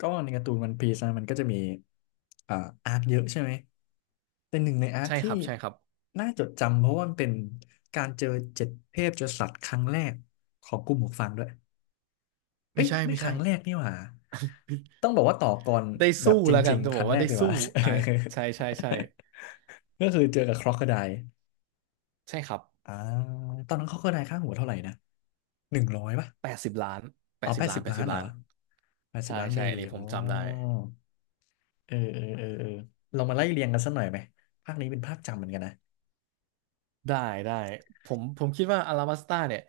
ก็ในการ์ตูนวันพีซนะมันก็จะมีอ่าอาร์คเยอะใช่ไหมแป็นหนึ่งในอาร์คใช่คที่รับใช่ครับน่าจดจำเพราะว่ามันเป็นการเจอ7เทพจสัตว์ครั้งแรกของกลุ่มหมวกฟางด้วยเอ้ไม่ยใช่ไม่ไม่คใช่รั้งแรกนี่หว่าต้องบอกว่าต่อก่อนได้แบสู้บจแล้วกัรินงจะๆคบอกรั้งแรว่ากได้เลยสู้ว่ะ อ่าใช่ใช่ใช่ ก็คือเจอกับคร o อกโคได e ใช่ครับอ่าตอนนั้นคร o อกโคได e ค่าหัวเท่าไหร่นะ100ป่ะแปดสิบล้านแปเอาดสิแปบดล้าสินบแปดล้าสินบเหรอล้านแปดสิใช่บล้านเบใช่อัลีนนี้ผโอ้ มจำได้เออเออเออเออเรามาไล่เรียงกันสักหน่อยไหมภาคนี้เป็นภาคจำเหมือนกันนะได้ได้ผมคิดว่าอาราบัสตาเนี่ย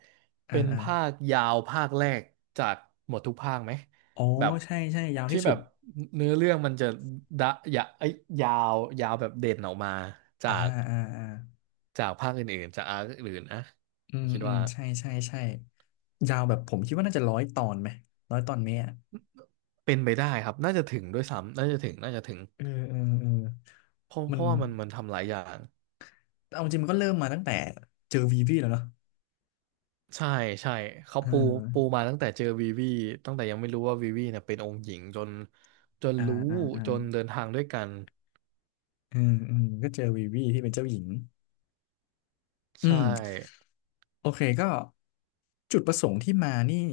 อ่าเป็นอ่าภาคยาวภาคแรกจากหมดทุกภาคไหมอ๋อแบบใช่ใช่ยาวที่ที่สุแบดบเนื้อเรื่องมันจะดะยะเอ้ยยาวยาวแบบเด่นออกมาจาอ่ากอ่าอ่าจากภาคอื่นๆจากอาร์คอื่นๆนะอืผมมคิดอืมว่า ใช่ใช่ใช่ยาวแบบผมคิดว่าน่าจะร้อยตอนไหมร้อยตอนไหมอ่ะเป็นไปได้ครับน่าจะถึงด้วยซ้ำน่าจะถึงน่าจะถึงเออเออเออเพราะเพมันราะว่ามันทำหลายอย่างเอาจริงมันก็เริ่มมาตั้งแต่เจอวีวีแล้วเนาะใช่ใช่เขาเอปูปูอมาตั้งแต่เจอวีวีตั้งแต่ยังไม่รู้ว่าวีวีเนี่ยเป็นองค์หญิงจนอ่ารู้อ่าอ่าจนเดินทางด้วยกันอืมอืมก็เจอวีวีที่เป็นเจ้าหญิงอืใช่มโอเคก็จุดประสงค์ที่มานี่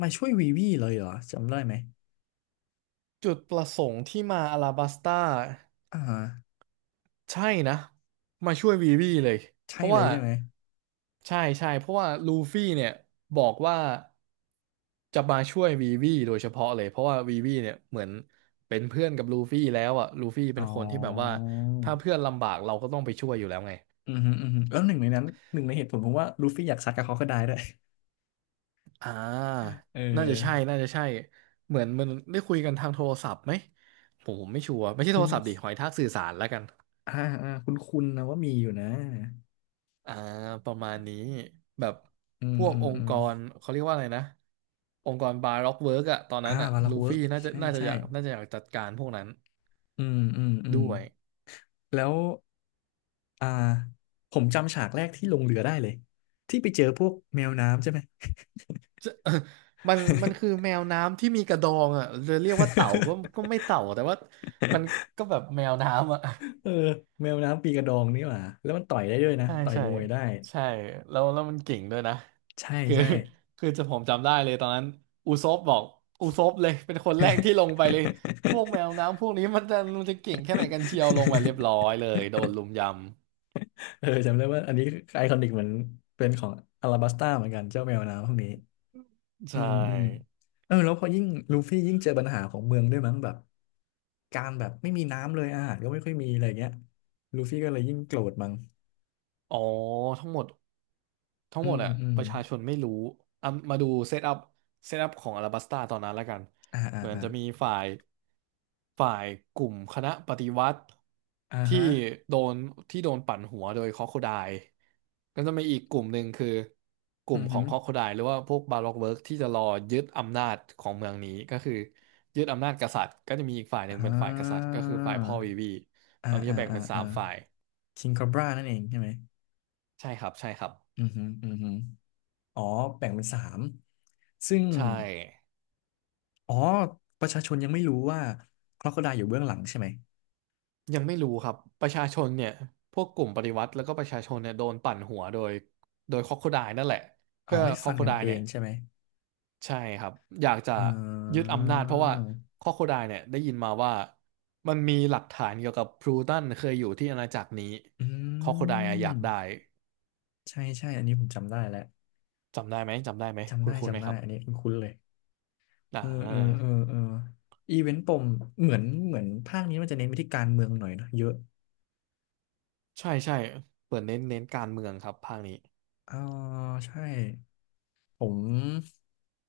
มาช่วยวีวีเลยเหรอจำได้ไหมจุดประสงค์ที่มาอาราบัสตา อ่า ใช่นะมาช่วยวีวีเลยเพใช่ราะเลยว่าใช่ไหมใช่ใช่เพราะว่าลูฟี่เนี่ยบอกว่าจะมาช่วยวีวีโดยเฉพาะเลยเพราะว่าวีวีเนี่ยเหมือนเป็นเพื่อนกับลูฟี่แล้วอ่ะลูฟี่อ๋เป็นคนที่แบบว่าอถ้าเพื่อนลำบากเราก็ต้องไปช่วยอยู่แล้วไงอือฮึอือฮึแล้วหนึ่งในนั้นหนึ่งในเหตุผลผมว่าลูฟี่อยากซัดกับเขาก็ได้ด้วย อ่า เอน่าจะใช่อน่าจะใช่เหมือนมันได้คุยกันทางโทรศัพท์ไหมผมไม่ชัวร์ไม่ใช่คุโทณรศัพท์ดิหอยทากสื่อสารแล้วกัน อ่าคุณคุณนะว่ามีอยู่นะ อ่าประมาณนี้แบบอืพมวกอืมองอืค์มกรเขาเรียกว่าอะไรนะองค์กรบาร็อกเวิร์กอะตอนอ่านั้นอะวาลักลูเวิร์ฟี่กน่าจะใช่น่าจะใช่อยากน่าจะอยากจัดการพวกนั้นอืมอืมอืมด้วยแล้ว อ่า ผมจำฉากแรกที่ลงเรือได้เลยที่ไปเจอพวกแมวน้ำใช่ไหม มันคือแมวน้ำที่มีกระดองอะจะเรียกว่าเต่าก็ไม่เต่าแต่ว่ามันก็แบบแมวน้ำอะ เออแมวน้ำปีกระดองนี่หว่าแล้วมันต่อยได้ด้วยนะใช่ต่อยใช่มวยได้ใช่แล้วมันเก่งด้วยนะใช่คือใช่ คือผมจำได้เลยตอนนั้นอูซบบอกอูซบเลยเป็นคนแรกที่ลงไปเลยพวกแมว น้ำพวกนี้มันจะเก่งแค่ไหนกันเชียวลงไปเรียบร้อยเลยโดนลุมยเออจำได้ว่าอันนี้ไอคอนิกเหมือนเป็นของอลาบัสต้าเหมือนกันเจ้าแมวน้ำพวกนี้ำใชอืมอืม่เออแล้วพอยิ่งลูฟี่ยิ่งเจอปัญหาของเมืองด้วยมั้งแบบการแบบไม่มีน้ำเลยอาหารก็ไม่ค่อยมีอะไรเงี้ยลูฟี่ก็เลยยิ่งโกรธมั้งอ๋อทั้งหมด ทั้งอืหมดมอะอืมประชาชนไม่รู้อ่ะมาดูเซตอัพเซตอัพของอลาบัสตาตอนนั้นแล้วกันอ่าอ่าเหมือนอ่าจะมีฝ่ายฝ่ายกลุ่มคณะปฏิวัติอ่าที่ฮะโดนที่โดนปั่นหัวโดยคอคโคไดล์ก็จะมีอีกกลุ่มหนึ่งคือกลุ่อืมอขอฮืงอคอคโคไดล์หรือว่าพวกบาร็อกเวิร์กที่จะรอยึดอำนาจของเมืองนี้ก็คือยึดอำนาจกษัตริย์ก็จะมีอีกฝ่ายหนึ่งอ่เป็นฝ่ายกษัตริย์าก็คือฝ่ายพ่อวีวีอ่าตอนนี้อ่าจะแบ่งอ่าเป็นสาอ่ามฝ่ายคิงคอบรานั่นเองใช่ไหมใช่ครับใช่ครับอือฮือือฮืออ๋อแบ่งเป็นสามซึ่ง ใช่ อ๋อประชาชนยังไม่รู้ว่าค o อ o ได l e อยู่เบื้องหลังใช่ไหมยังไม่รู้ครับประชาชนเนี่ยพวกกลุ่มปฏิวัติแล้วก็ประชาชนเนี่ยโดนปั่นหัวโดยคอกโคไดนั่นแหละเอาเพื่อให้คอฟักนโคกันไดเอเนี่ยงใช่ไหมใช่ครับอยากจะเอยึดออำนาจเพราะว่าคอกโคไดเนี่ยได้ยินมาว่ามันมีหลักฐานเกี่ยวกับพลูตันเคยอยู่ที่อาณาจักรนี้อืคอกโคไดอะอยากได้มใช่ใช่อันนี้ผมจำได้แล้วจำได้ไหมจำได้ไหมจำคุได้ณคุณไหมจำได้ครัอันนี้บคุ้นๆเลยอ่เออเออเอาอเอออีเวนต์ปมเหมือนภาคนี้มันจะเน้นไปที่การเมืองหน่อยเนอะเยอะใช่ใช่เปิดเน้นการเมืองครับภาคนี้อ๋อใช่ผม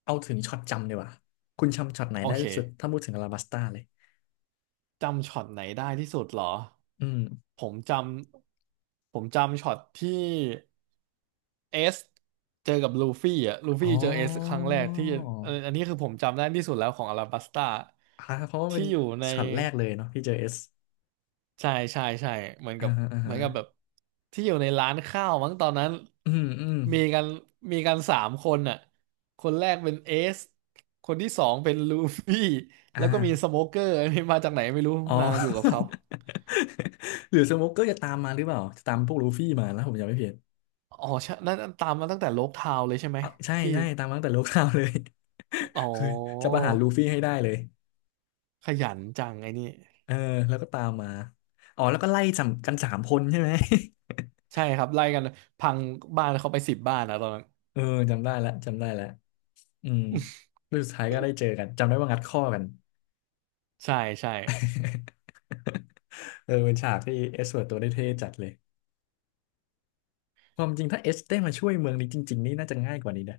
เอาถึงช็อตจำดีกว่าคุณจำช็อตไหนโอได้เค ที่สุดถ้าพูดถึงอลาบัสตาเลยจำช็อตไหนได้ที่สุดเหรอ อืมผมจำ ผมจำช็อตที่เอสเจอกับลูฟี่อ่ะลูฟี่อ๋อ เจอเอสครั้งแรกที่อันนี้คือผมจำได้ที่สุดแล้วของอาราบัสตาอ่าเพราะว่าเป็ที่นอยู่ในช็อตแรกเลยเนาะที่เจอเอสใช่ใช่ใช่เหมือนอ่ากับฮะอ่าเหมืฮะอนกับแบบที่อยู่ในร้านข้าวมั้งตอนนั้นอืมอืมมีกันมีกันสามคนอ่ะคนแรกเป็นเอสคนที่สองเป็นลูฟี่อแล้วก็มีส่าโมเกอร์อันนี้มาจากไหนไม่รู้อ๋อ มาอยู่กับเขา หรือสโมกเกอร์จะตามมาหรือเปล่าจะตามพวกลูฟี่มาแล้วผมจำไม่ผิดอ๋อใช่นั่นตามมาตั้งแต่โลกทาวน์เลยใช่ไหมอ่ะใช่ที่ใช่ตามมาตั้งแต่โลก ข่าวเลย อ๋อ คือจะประหารลูฟี่ให้ได้เลยขยันจังไอ้นี่เออแล้วก็ตามมาอ๋อแล้วก็ไล่จับกันสามคนใช่ไหม ใช่ครับไล่กันพังบ้านเขาไปสิบบ้านนะตอนนั้น เออจำได้แล้วจำได้แล้วอืมแล้วสุดท้ายก็ได้เจอกันจำได้ว่างัดข้อกัน ใช่ใช่ เออเป็นฉากที่เอสเวิร์ดตัวได้เท่จัดเลย ความจริงถ้าเอสได้มาช่วยเมืองนี้จริงๆนี่น่าจะง่ายกว่านี้นะ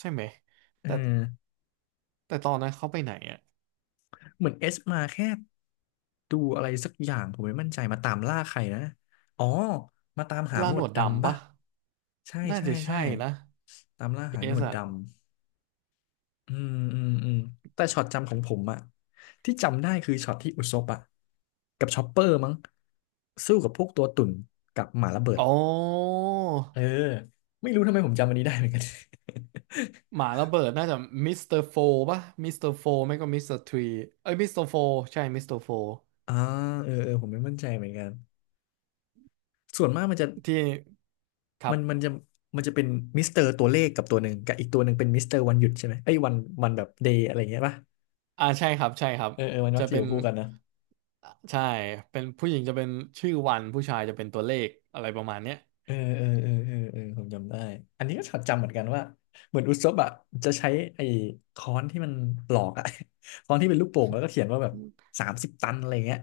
ใช่ไหมเอแต่อแต่ตอนนั้นเขาไปไหนอะเหมือนเอสมาแค่ดูอะไรสักอย่างผมไม่มั่นใจมาตามล่าใครนะ อ๋อ มาตามหาหล่านหนวดวดดำดำปะปะใช่น่าใช่จะใช่ใช่นะตามล่าหาเอหนสวดอะดำ อืมอืมอืมแต่ช็อตจำของผมอะที่จำได้คือช็อตที่อุซบอะกับชอปเปอร์มั้งสู้กับพวกตัวตุ่นกับหมาระเบิดอ๋อเออ ไม่รู้ทำไมผมจำอันนี้ได้เหมือนกัน หมาระเบิดน่าจะมิสเตอร์โฟปะมิสเตอร์โฟไม่ก็มิสเตอร์ทรีเอ้ยมิสเตอร์โฟใช่มิสเตอร์โฟ อ่าเออเออผมไม่มั่นใจเหมือนกันส่วนมากมันจะ ที่ครัมันมันบจะมันจะเป็นมิสเตอร์ตัวเลขกับตัวหนึ่งกับอีกตัวหนึ่งเป็นมิสเตอร์วันหยุดใช่ไหมไอ้ยวันวันแบบเดย์อะไรอย่างเงี้ยป่ะอ่าใช่ครับใช่ครับเออเออมันมัจะกจะอเป็ยู่น คู่กันนะใช่เป็นผู้หญิงจะเป็นชื่อวันผู้ชายจะเป็นตัวเลขอะไรประมาณเนี้ยเออเออเออเออเออผมจำได้อันนี้ก็จดจำเหมือนกันว่าเหมือนอุซบอะจะใช้ไอ้ค้อนที่มันปลอกอะ ค้อนที่เป็นลูกโป่งแล้วก็เขียนว่าแบบ30ตันอะไรเงี้ย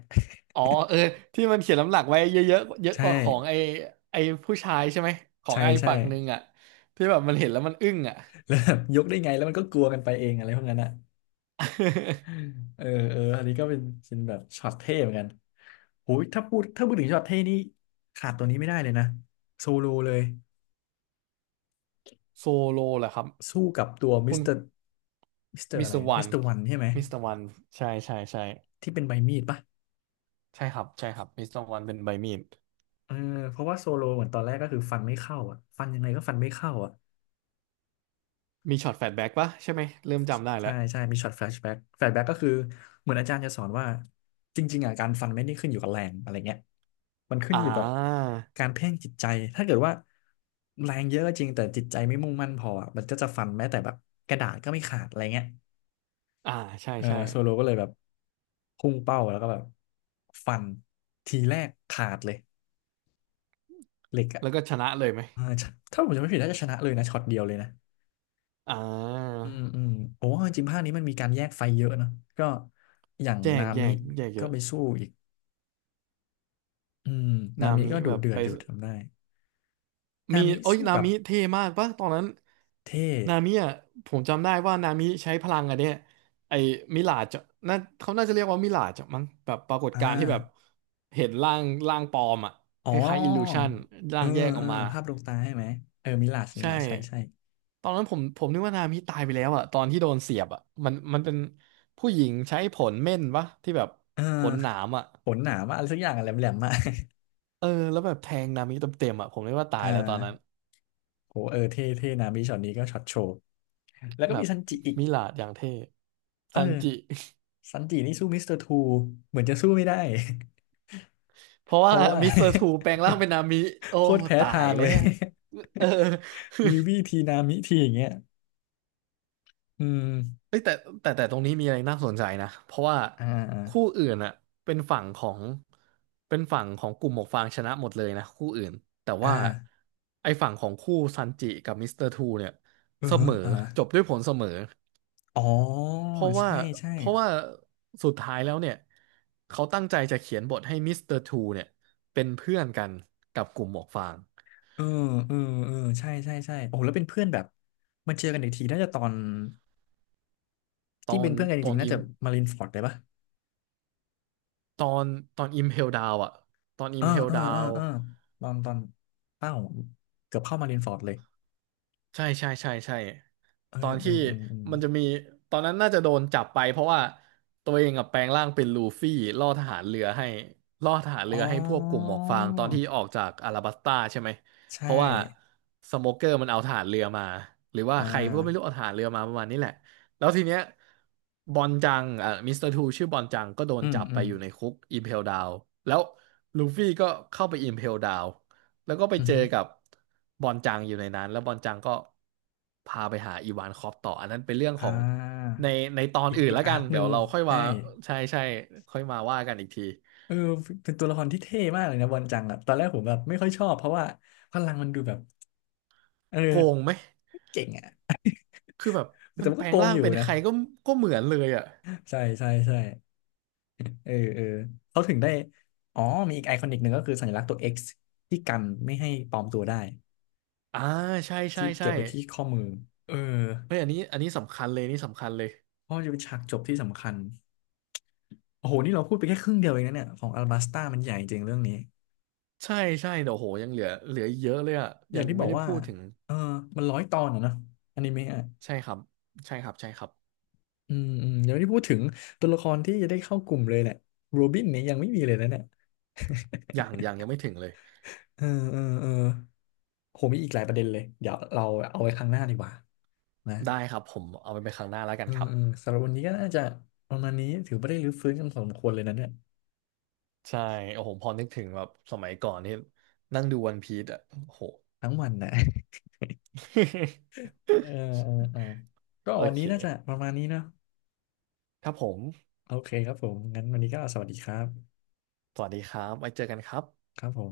อ๋อเออที่มันเขียนลำหลักไว้เยอะเยอะเยอะใช่กว่าของไอไอผู้ชายใช่ไหมของใช่ไอใช่ฝั่งหนึ่งอ่ะที่แบบมันเห็นแล้วมันอึ้งอ่ะ แล้วแบบยกได้ไงแล้วมันก็กลัวกันไปเองอะไรพวกนั้นอะ เออเอออันนี้ก็เป็นแบบช็อตเท่เหมือนกันโหยถ้าพูดถึงช็อตเท่นี่ขาดตัวนี้ไม่ได้เลยนะโซโลเลย โซโลเหรอครับสู้กับตัวมิคุสณเตอร์มิสเตอร์มิสอะไรเตอร์วัมินสเตอร์วันใช่ไหมมิสเตอร์วันใช่ใช่ใช่ที่เป็นใบมีดปะใช่ครับใช่ครับมิสเตอร์วันเป็นใบมีดเออเพราะว่าโซโลเหมือนตอนแรกก็คือฟันไม่เข้าอ่ะฟันยังไงก็ฟันไม่เข้าอ่ะ มีช็อตแฟลชแบ็กปะใช่ไหมเริ่มจำได้แล้ใช่วใช่ มีช็อตแฟลชแบ็กแฟลชแบ็กก็คือเหมือนอาจารย์จะสอนว่าจริงๆอ่ะการฟันไม่ได้ขึ้นอยู่กับแรงอะไรเงี้ยมันขึ้อ่นอยู่กับาการเพ่งจิตใจถ้าเกิดว่าแรงเยอะก็จริงแต่จิตใจไม่มุ่งมั่นพออ่ะมันก็จะฟันแม้แต่แบบกระดาษก็ไม่ขาดอะไรเงี้ยอ่าใช่เออใช่โซโลก็เลยแบบพุ่งเป้าแล้วก็แบบฟันทีแรกขาดเลยเหล็กอ่ะแล้วก็ชนะเลยไหมเออถ้าผมจำไม่ผิดน่าจะชนะเลยนะช็อตเดียวเลยนะ อ่าอืมอืมโอ้จริงๆภาคนี้มันมีการแยกไฟเยอะเนอะก็อย่างแยนากแยมิกแยกเยก็อะ ไปสู้อีกอืมนานามิมิก็ดุแบบเดือไปดอยู่ทำได้นามีมิโอ้ยสู้นากับมิเท่มากปะตอนนั้นเท่นามิอ่ะจำได้ว่านามิใช้พลังอะเนี่ยไอ้มิลาจน่าเขาน่าจะเรียกว่ามิลาจมั้งแบบปรากฏอ่าการณ์ที่แบบเห็นร่างปลอมอ่ะอ๋อคล้ายๆอิลลูชันเอร่าองแยกอเออกอมาภาพดวงตาใช่ไหมเออมิลาชมิใช่ลาชใช่ใช่ตอนนั้นผมนึกว่านามิตายไปแล้วอ่ะตอนที่โดนเสียบอ่ะมันเป็นผู้หญิงใช้ผลเม่นปะที่แบบเออผลหนามอ่ะขนหนามากอะไรสักอย่างอะแหลมแหลมมาก เออแล้วแบบแทงนามิเต็มๆอ่ะผมนึกว่า ตายอ่าแล้วตอนนั้น โหเออเท่เท่นามิช็อตนี้ก็ช็อตโชว์แล้วก็แบมีบซันจิอีกมิลาดอย่างเท่เอซันจิ อซันจินี่สู้มิสเตอร์ทูเหมือนจะสู้ไม่ได้ เพราะเพว่าราะว่า มิสเตอร์ทูแปลงร่างเป็นนามิโอ้โคตรแพ้ตาทายงแล้เลวย เออ วีวีทีนามิทีอย่างเงี้ยอืมเฮ้ยแต่ตรงนี้มีอะไรน่าสนใจนะเพราะว่าอ่คู่าอื่นอ่ะเป็นฝั่งของกลุ่มหมวกฟางชนะหมดเลยนะคู่อื่นแต่อ่าว่าไอ้ฝั่งของคู่ซันจิกับมิสเตอร์ทูเนี่ยเออเสมอเออจบด้วยผลเสมอ อ๋อเพราะว่าใช่ใช่เพราะว่าสุดท้ายแล้วเนี่ยเขาตั้งใจจะเขียนบทให้มิสเตอร์ทูเนี่ยเป็นเพื่อนกันกับกลุ่มหมวกฟางเออเออเออใช่ใช่ใช่โอ้แล้วเป็นเพื่อนแบบมันเจอกันอีกทีน่าจะตอนตอที่เป็นนเพื่อนกันจตอรินงๆน่าอิจะมมารินฟอร์ดเลยปะตอนตอนอิมเพลดาวอะตอนอิเออมเพลเออดาเออว เออตอนตอนเอ้าเกือบเข้ามารินฟอร์ดเลยใช่ใช่ใช่ใช่เออตอนเออที่เออเออมันจะมีตอนนั้นน่าจะโดนจับไปเพราะว่าตัวเองกับแปลงร่างเป็นลูฟี่ล่อทหารเรือให้ล่อทหารเรือ๋อให้พวกกลุ่มหอมวกฟางตอนที่ออกจากอาราบัสตาใช่ไหมเพใช่ราะว่าสโมเกอร์มันเอาทหารเรือมาหรือว่าอ่าใครก็ไม่รู้เอาทหารเรือมาประมาณนี้แหละแล้วทีเนี้ยบอนจังอ่ะมิสเตอร์ทูชื่อบอนจังก็โดอืนมจับอืไปมอยู่ในคุกอิมเพลดาวแล้วลูฟี่ก็เข้าไปอิมเพลดาว แล้วก็ไปอือเจอฮึกับบอนจังอยู่ในนั้นแล้วบอนจังก็พาไปหาอีวานคอปต่ออันนั้นเป็นเรื่องขอ่องา ในตอนอีกอื่นอีกแล้วกัอาร์นคหเดี๋นึ่ยวงเราค่อยใช่มาใช่ใช่ค่อยมาว่ากันอีกทีเออเป็นตัวละครที่เท่มากเลยนะบอนจังอะตอนแรกผมแบบไม่ค่อยชอบเพราะว่าพลังมันดูแบบเออโกงไหมไม่เก่งอะคือแบบมัแต่นมันแปก็ลโกงงร่างอยู่เป็นนะใครก็เหมือนเลยอ่ะใช่ใช่ใช่เออเออเขาถึงได้อ๋อมีอีกไอคอนิกหนึ่งก็คือสัญลักษณ์ตัว X ที่กันไม่ให้ปลอมตัวได้อ่าใช่ใช่ที่เก็ใช่บไว้ที่ข้อมือเออเฮ้ยอันนี้สำคัญเลยนี่สำคัญเลยเพราะมันจะเป็นฉากจบที่สำคัญโอ้โหนี่เราพูดไปแค่ครึ่งเดียวเองนะเนี่ยของอัลบาสตามันใหญ่จริงเรื่องนี้ใช่ใช่เดี๋ยวโหยังเหลืออีกเยอะเลยอ่ะอยัย่างงที่บไม่อกได้ว่าพูดถึงเออมันร้อยตอนอะเนอะอนิเมะอะ ใช่ครับใช่ครับใช่ครับอืมอืมเดี๋ยวนี้พูดถึงตัวละครที่จะได้เข้ากลุ่มเลยเนี่ยโรบินเนี่ยยังไม่มีเลยนะเนี่ยอย่างยังไม่ถึงเลยเออเออเออโหมีอีกหลายประเด็นเลยเดี๋ยวเราเอาไว้ครั้งหน้าดีกว่านะได้ครับผมเอาไปเป็นครั้งหน้าแล้วกัเอนอครัเออบ สำหรับวันนี้ก็น่าจะประมาณนี้ถือว่าได้รื้อฟื้นกันพอสมควรเลยนะเนี่ยใช่โอ้โหพอนึกถึงแบบสมัยก่อนนี่นั่งดูวันพีซอ่ะโอ้โห ทั้งวันนะ เออ เออเออก็โอวันเคนี้น่าจะประมาณนี้เนาะครับผม โอเคครับผมงั้นวันนี้ก็สวัสดีครับสวัสดีครับไว้เจอกันครับครับผม